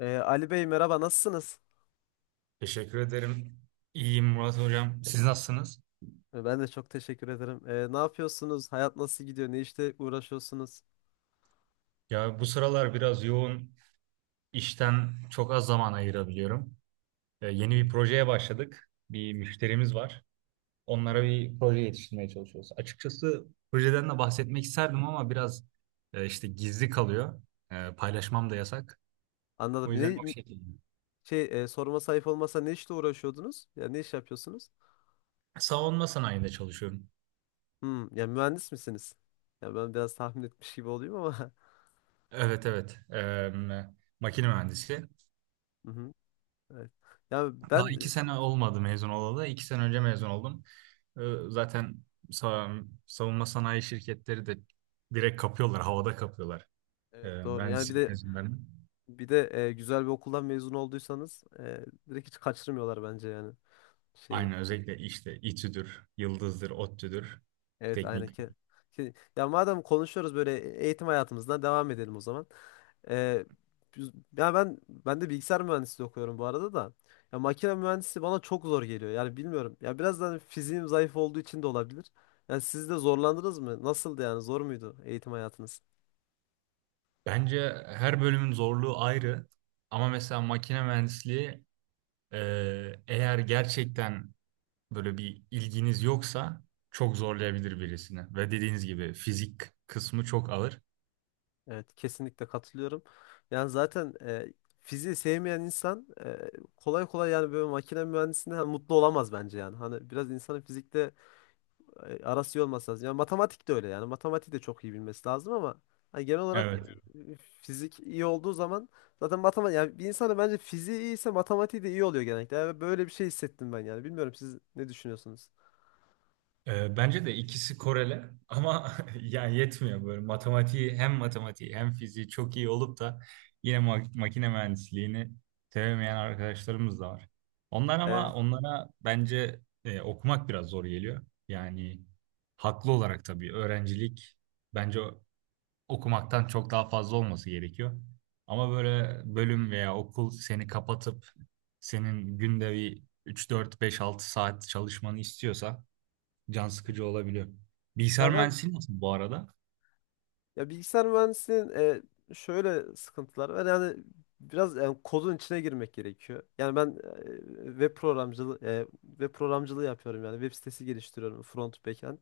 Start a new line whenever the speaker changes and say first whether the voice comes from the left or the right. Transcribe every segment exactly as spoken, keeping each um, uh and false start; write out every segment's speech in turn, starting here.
left: Ee, Ali Bey merhaba, nasılsınız?
right: Teşekkür ederim. İyiyim Murat Hocam. Siz nasılsınız?
left: Ee, Ben de çok teşekkür ederim. Ee, ne yapıyorsunuz? Hayat nasıl gidiyor? Ne işle uğraşıyorsunuz?
right: Ya bu sıralar biraz yoğun. İşten çok az zaman ayırabiliyorum. Ee, yeni
left: Hı,
right: bir projeye başladık. Bir müşterimiz var.
left: hı.
right: Onlara bir proje yetiştirmeye çalışıyoruz. Açıkçası projeden de bahsetmek isterdim ama biraz e, işte gizli kalıyor. E, paylaşmam da yasak. O
left: Anladım.
right: yüzden
left: Ne
right: o şekilde.
left: şey e, sorma sayıp olmasa ne işle uğraşıyordunuz? Ya ne iş yapıyorsunuz?
right: Savunma sanayinde çalışıyorum.
left: Hmm, ya mühendis misiniz? Ya ben biraz tahmin etmiş gibi olayım ama.
right: Evet evet. Ee, makine mühendisi.
left: Hı hı, evet. Ya
right: Daha iki
left: ben
right: sene olmadı mezun olalı. İki sene önce mezun oldum. Ee, Zaten sa- savunma sanayi şirketleri de direkt kapıyorlar, havada kapıyorlar, ee,
left: evet, doğru. Yani bir
right: mühendislik
left: de
right: mezunlarını.
left: bir de e, güzel bir okuldan mezun olduysanız e, direkt hiç kaçırmıyorlar bence yani şeyi.
right: Aynı özellikle işte İTÜ'dür, Yıldız'dır, ODTÜ'dür,
left: Evet aynen.
right: teknik.
left: Ke- Ke- Ya madem konuşuyoruz böyle, eğitim hayatımızdan devam edelim o zaman. Ee, biz- ya ben ben de bilgisayar mühendisliği okuyorum bu arada da. Ya makine mühendisi bana çok zor geliyor. Yani bilmiyorum. Ya biraz da hani fiziğim zayıf olduğu için de olabilir. Yani siz de zorlandınız mı? Nasıldı yani? Zor muydu eğitim hayatınız?
right: Bence her bölümün zorluğu ayrı. Ama mesela makine mühendisliği, e, eğer gerçekten böyle bir ilginiz yoksa çok zorlayabilir birisini. Ve dediğiniz gibi fizik kısmı çok ağır.
left: Evet, kesinlikle katılıyorum. Yani zaten e, fiziği sevmeyen insan e, kolay kolay yani böyle makine mühendisliğinde hani mutlu olamaz bence yani. Hani biraz insanın fizikte e, arası iyi olması lazım. Yani matematik de öyle yani. Matematik de çok iyi bilmesi lazım ama hani genel olarak
right: Evet.
left: e, fizik iyi olduğu zaman zaten matematik yani bir insana bence fiziği iyiyse matematiği de iyi oluyor genellikle. Yani böyle bir şey hissettim ben yani. Bilmiyorum, siz ne düşünüyorsunuz?
right: Ee, Bence de ikisi korele ama yani yetmiyor böyle matematiği hem matematiği hem fiziği çok iyi olup da yine ma- makine mühendisliğini sevemeyen arkadaşlarımız da var. Onlar,
left: E,
right: ama onlara bence e, okumak biraz zor geliyor. Yani haklı olarak tabii öğrencilik bence o- okumaktan çok daha fazla olması gerekiyor. Ama böyle bölüm veya okul seni kapatıp senin günde bir üç dört beş altı saat çalışmanı istiyorsa can sıkıcı olabiliyor.
left: ya
right: Bilgisayar
left: ben
right: mühendisliği nasıl bu arada?
left: ya bilgisayar mühendisliğinin e, şöyle sıkıntıları var. Yani biraz yani kodun içine girmek gerekiyor. Yani ben e, web programcılığı e, web programcılığı yapıyorum yani. Web sitesi geliştiriyorum, front backend.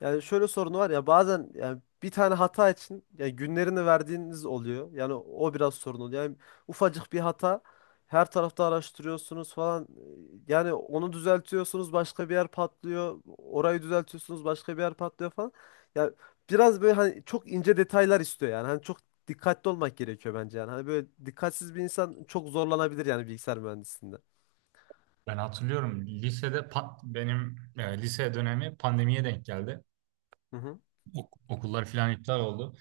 left: Yani şöyle sorunu var, ya bazen yani bir tane hata için yani günlerini verdiğiniz oluyor. Yani o biraz sorun oluyor. Yani ufacık bir hata her tarafta araştırıyorsunuz falan. e, Yani onu düzeltiyorsunuz başka bir yer patlıyor. Orayı düzeltiyorsunuz başka bir yer patlıyor falan. Ya biraz böyle hani çok ince detaylar istiyor yani. Hani çok dikkatli olmak gerekiyor bence yani. Hani böyle dikkatsiz bir insan çok zorlanabilir yani bilgisayar mühendisliğinde.
right: Ben hatırlıyorum lisede pa- benim e, lise dönemi pandemiye denk geldi.
left: Hı hı.
right: Ok- okullar falan iptal oldu.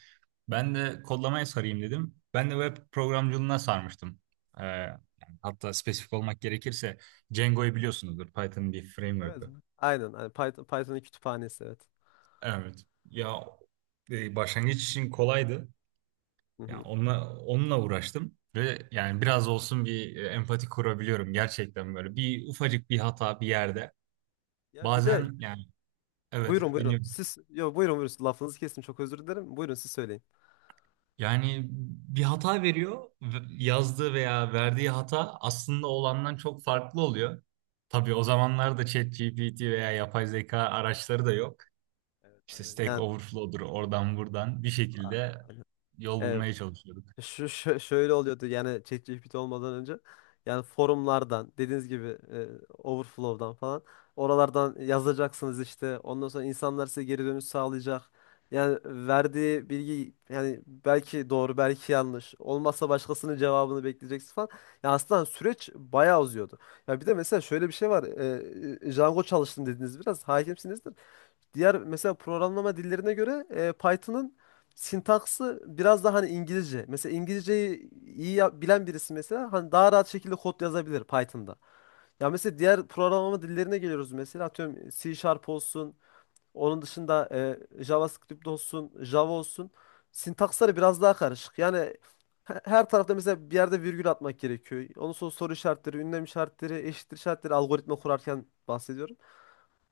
right: Ben de kodlamaya sarayım dedim. Ben de web programcılığına sarmıştım. Ee, yani hatta spesifik olmak gerekirse Django'yu biliyorsunuzdur. Python'ın bir
left: Evet.
right: framework'ı.
left: Aynen. Hani Python, Python'ın kütüphanesi, evet.
right: Evet. Ya, e, başlangıç için kolaydı.
left: Hı
right: Ya
left: hı.
right: onunla, onunla uğraştım ve yani biraz olsun bir e, empati kurabiliyorum gerçekten böyle. Bir ufacık bir hata bir yerde.
left: Ya bir de
right: Bazen yani, evet,
left: buyurun buyurun.
right: dinliyorum.
left: Siz, yo, buyurun buyurun. Lafınızı kestim, çok özür dilerim. Buyurun siz söyleyin.
right: Yani bir hata veriyor ve- yazdığı veya verdiği hata aslında olandan çok farklı oluyor. Tabii o zamanlarda ChatGPT veya yapay zeka araçları da yok.
left: Evet
right: İşte
left: aynen.
right: Stack
left: Yani
right: Overflow'dur, oradan buradan bir
left: a-
right: şekilde
left: aynen.
right: yol
left: Ee,
right: bulmaya çalışıyorduk.
left: Şu, şö- şöyle oluyordu yani, ChatGPT olmadan önce yani forumlardan dediğiniz gibi e, Overflow'dan falan oralardan yazacaksınız işte, ondan sonra insanlar size geri dönüş sağlayacak. Yani verdiği bilgi yani belki doğru belki yanlış olmazsa başkasının cevabını bekleyeceksin falan. Ya aslında süreç bayağı uzuyordu. Ya bir de mesela şöyle bir şey var. E, e, Django çalıştım dediniz, biraz hakimsinizdir. Diğer mesela programlama dillerine göre e, Python'ın sintaksı biraz daha hani İngilizce. Mesela İngilizceyi iyi ya- bilen birisi mesela hani daha rahat şekilde kod yazabilir Python'da. Ya mesela diğer programlama dillerine geliyoruz, mesela atıyorum C Sharp olsun, onun dışında e, JavaScript olsun, Java olsun. Sintaksları biraz daha karışık. Yani he- her tarafta mesela bir yerde virgül atmak gerekiyor. Onun sonra soru işaretleri, ünlem işaretleri, eşittir işaretleri, algoritma kurarken bahsediyorum.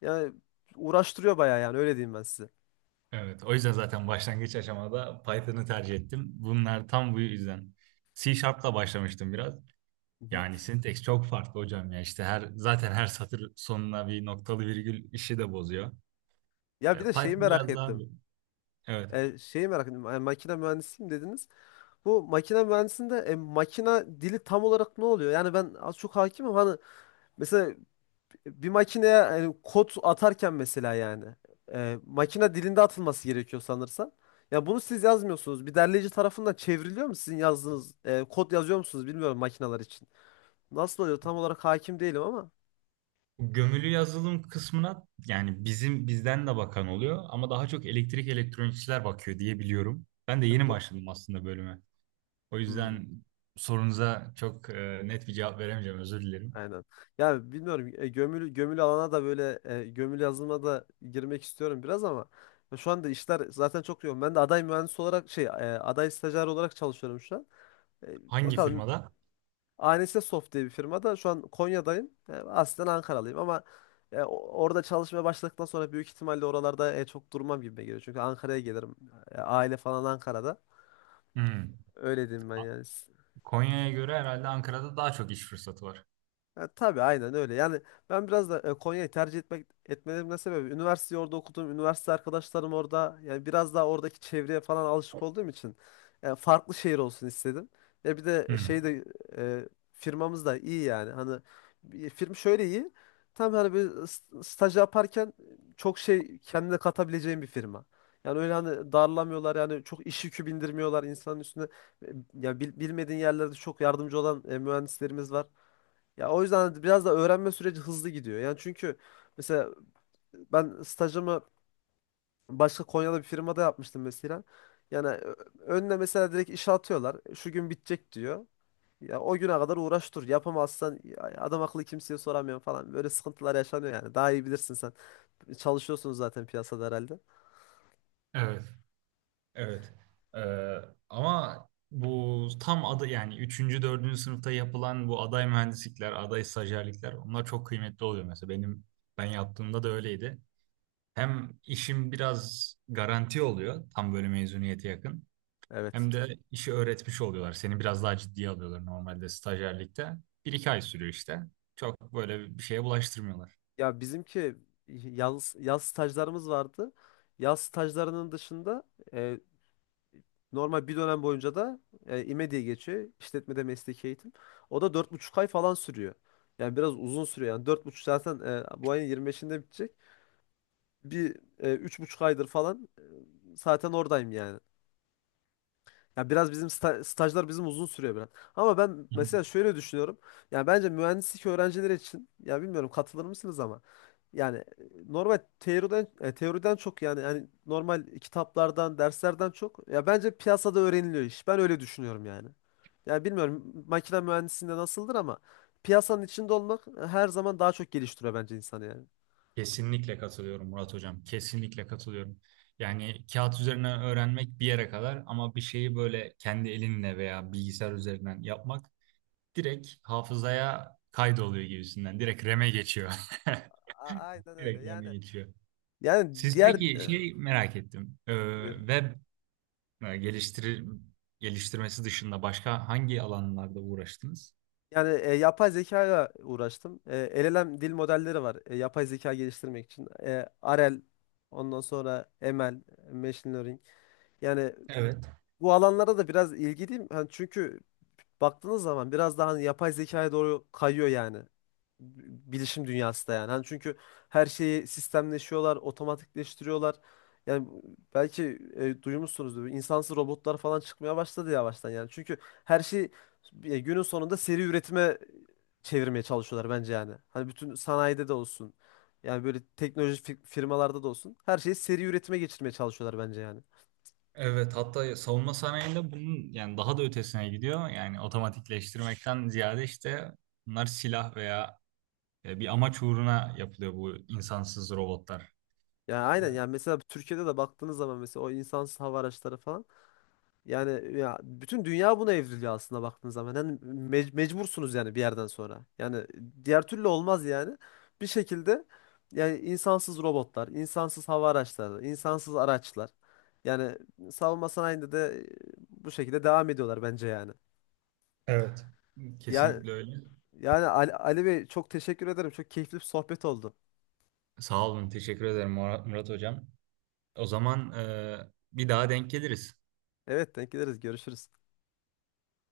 left: Yani uğraştırıyor bayağı, yani öyle diyeyim ben size.
right: Evet, o yüzden zaten başlangıç aşamada Python'ı tercih ettim. Bunlar tam bu yüzden. C Sharp'la başlamıştım biraz.
left: Hı hı.
right: Yani syntax çok farklı hocam ya. İşte her zaten her satır sonuna bir noktalı virgül işi de bozuyor.
left: Ya bir
right: E,
left: de şeyi
right: Python
left: merak
right: biraz daha
left: ettim.
right: evet.
left: E, şeyi merak ettim. E, makine mühendisiyim dediniz. Bu makine mühendisinde e, makine dili tam olarak ne oluyor? Yani ben az çok hakimim. Hani mesela bir makineye yani kod atarken mesela yani e, makine dilinde atılması gerekiyor sanırsam. Ya bunu siz yazmıyorsunuz. Bir derleyici tarafından çevriliyor mu, sizin yazdığınız e, kod yazıyor musunuz bilmiyorum makineler için. Nasıl oluyor? Tam olarak hakim değilim ama.
right: Gömülü yazılım kısmına yani bizim bizden de bakan oluyor ama daha çok elektrik elektronikçiler bakıyor diye biliyorum. Ben de
left: E,
right: yeni
left: do-
right: başladım aslında bölüme. O
left: Hmm.
right: yüzden sorunuza çok e, net bir cevap veremeyeceğim, özür dilerim.
left: Aynen. Ya bilmiyorum e, gömülü gömülü alana da, böyle e, gömülü yazılıma da girmek istiyorum biraz ama ya şu anda işler zaten çok yoğun. Ben de aday mühendis olarak şey e, aday stajyer olarak çalışıyorum şu an. E,
right: Hangi
left: bakalım,
right: firmada?
left: A N S Soft diye bir firmada şu an Konya'dayım. E, aslen Ankaralıyım ama e, o- orada çalışmaya başladıktan sonra büyük ihtimalle oralarda e, çok durmam gibi geliyor. Çünkü Ankara'ya gelirim. E, aile falan Ankara'da.
right: Hmm.
left: Öyle diyeyim ben yani.
right: Konya'ya göre herhalde Ankara'da daha çok iş fırsatı var.
left: Ya, tabii aynen öyle. Yani ben biraz da e, Konya'yı tercih etmek etmelerimin de sebebi, üniversiteyi orada okudum. Üniversite arkadaşlarım orada. Yani biraz daha oradaki çevreye falan alışık olduğum için yani farklı şehir olsun istedim. Ya bir de
right: Hı.
left: şey de e, firmamız da iyi yani. Hani bir firma şöyle iyi. Tam hani bir s- staj yaparken çok şey kendine katabileceğin bir firma. Yani öyle hani darlamıyorlar yani, çok iş yükü bindirmiyorlar insanın üstüne. E, Ya bil- bilmediğin yerlerde çok yardımcı olan e, mühendislerimiz var. Ya o yüzden biraz da öğrenme süreci hızlı gidiyor. Yani çünkü mesela ben stajımı başka Konya'da bir firmada yapmıştım mesela. Yani ö- önüne mesela direkt işe atıyorlar. Şu gün bitecek diyor. Ya o güne kadar uğraş dur. Yapamazsan ya adam akıllı kimseye soramıyorum falan. Böyle sıkıntılar yaşanıyor yani. Daha iyi bilirsin sen. Çalışıyorsunuz zaten piyasada herhalde.
right: Evet, evet. Ee, Ama bu tam adı yani üçüncü dördüncü sınıfta yapılan bu aday mühendislikler, aday stajyerlikler onlar çok kıymetli oluyor. Mesela benim ben yaptığımda da öyleydi. Hem işim biraz garanti oluyor tam böyle mezuniyete yakın.
left: Evet.
right: Hem de işi öğretmiş oluyorlar. Seni biraz daha ciddiye alıyorlar normalde stajyerlikte. Bir iki ay sürüyor işte. Çok böyle bir şeye bulaştırmıyorlar.
left: Ya bizimki yaz, yaz stajlarımız vardı. Yaz stajlarının dışında e, normal bir dönem boyunca da e, İME diye geçiyor. İşletmede mesleki eğitim. O da dört buçuk ay falan sürüyor. Yani biraz uzun sürüyor. Yani dört buçuk zaten e, bu ayın yirmi beşinde bitecek. Bir e, üç buçuk aydır falan e, zaten oradayım yani. Ya biraz bizim sta- stajlar bizim uzun sürüyor biraz. Ama ben mesela şöyle düşünüyorum. Ya bence mühendislik öğrencileri için, ya bilmiyorum katılır mısınız ama yani e, normal teoriden e, teoriden çok yani yani normal kitaplardan, derslerden çok ya bence piyasada öğreniliyor iş. Ben öyle düşünüyorum yani. Ya bilmiyorum makine mühendisliğinde nasıldır ama piyasanın içinde olmak e, her zaman daha çok geliştiriyor bence insanı yani.
right: Kesinlikle katılıyorum Murat Hocam. Kesinlikle katılıyorum. Yani kağıt üzerine öğrenmek bir yere kadar ama bir şeyi böyle kendi elinle veya bilgisayar üzerinden yapmak direkt hafızaya kaydoluyor gibisinden. Direkt R A M'e geçiyor.
left: A- aynen öyle.
right: Direkt
left: Yani
right: R A M'e geçiyor.
left: yani
right: Siz
left: diğer
right: peki
left: e,
right: şey merak ettim. Ee,
left: buyurun.
right: web e, geliştir geliştirmesi dışında başka hangi alanlarda uğraştınız?
left: Yani e, yapay zekayla uğraştım. E, L L M dil modelleri var. E, yapay zeka geliştirmek için. E, R L, ondan sonra M L, Machine Learning. Yani
right: Evet.
left: bu alanlara da biraz ilgiliyim. Hani çünkü baktığınız zaman biraz daha hani yapay zekaya doğru kayıyor yani. Bilişim dünyası da yani. Hani çünkü her şeyi sistemleşiyorlar, otomatikleştiriyorlar. Yani belki e, duymuşsunuzdur. İnsansız robotlar falan çıkmaya başladı yavaştan yani. Çünkü her şey e, günün sonunda seri üretime çevirmeye çalışıyorlar bence yani. Hani bütün sanayide de olsun. Yani böyle teknoloji fi- firmalarda da olsun. Her şeyi seri üretime geçirmeye çalışıyorlar bence yani.
right: Evet, hatta savunma sanayinde bunun yani daha da ötesine gidiyor. Yani otomatikleştirmekten ziyade işte bunlar silah veya e, bir amaç uğruna yapılıyor bu insansız robotlar.
left: Yani
right: E,
left: aynen yani mesela Türkiye'de de baktığınız zaman mesela o insansız hava araçları falan yani ya bütün dünya buna evriliyor aslında baktığınız zaman. Yani mec- mecbursunuz yani bir yerden sonra. Yani diğer türlü olmaz yani. Bir şekilde yani insansız robotlar, insansız hava araçları, insansız araçlar. Yani savunma sanayinde de e, bu şekilde devam ediyorlar bence yani.
right: Evet. E,
left: Ya
right: Kesinlikle öyle.
left: yani Ali, Ali Bey çok teşekkür ederim. Çok keyifli bir sohbet oldu.
right: Sağ olun, teşekkür ederim Murat, Murat Hocam. O zaman, e, bir daha denk geliriz.
left: Evet, denk geliriz. Görüşürüz.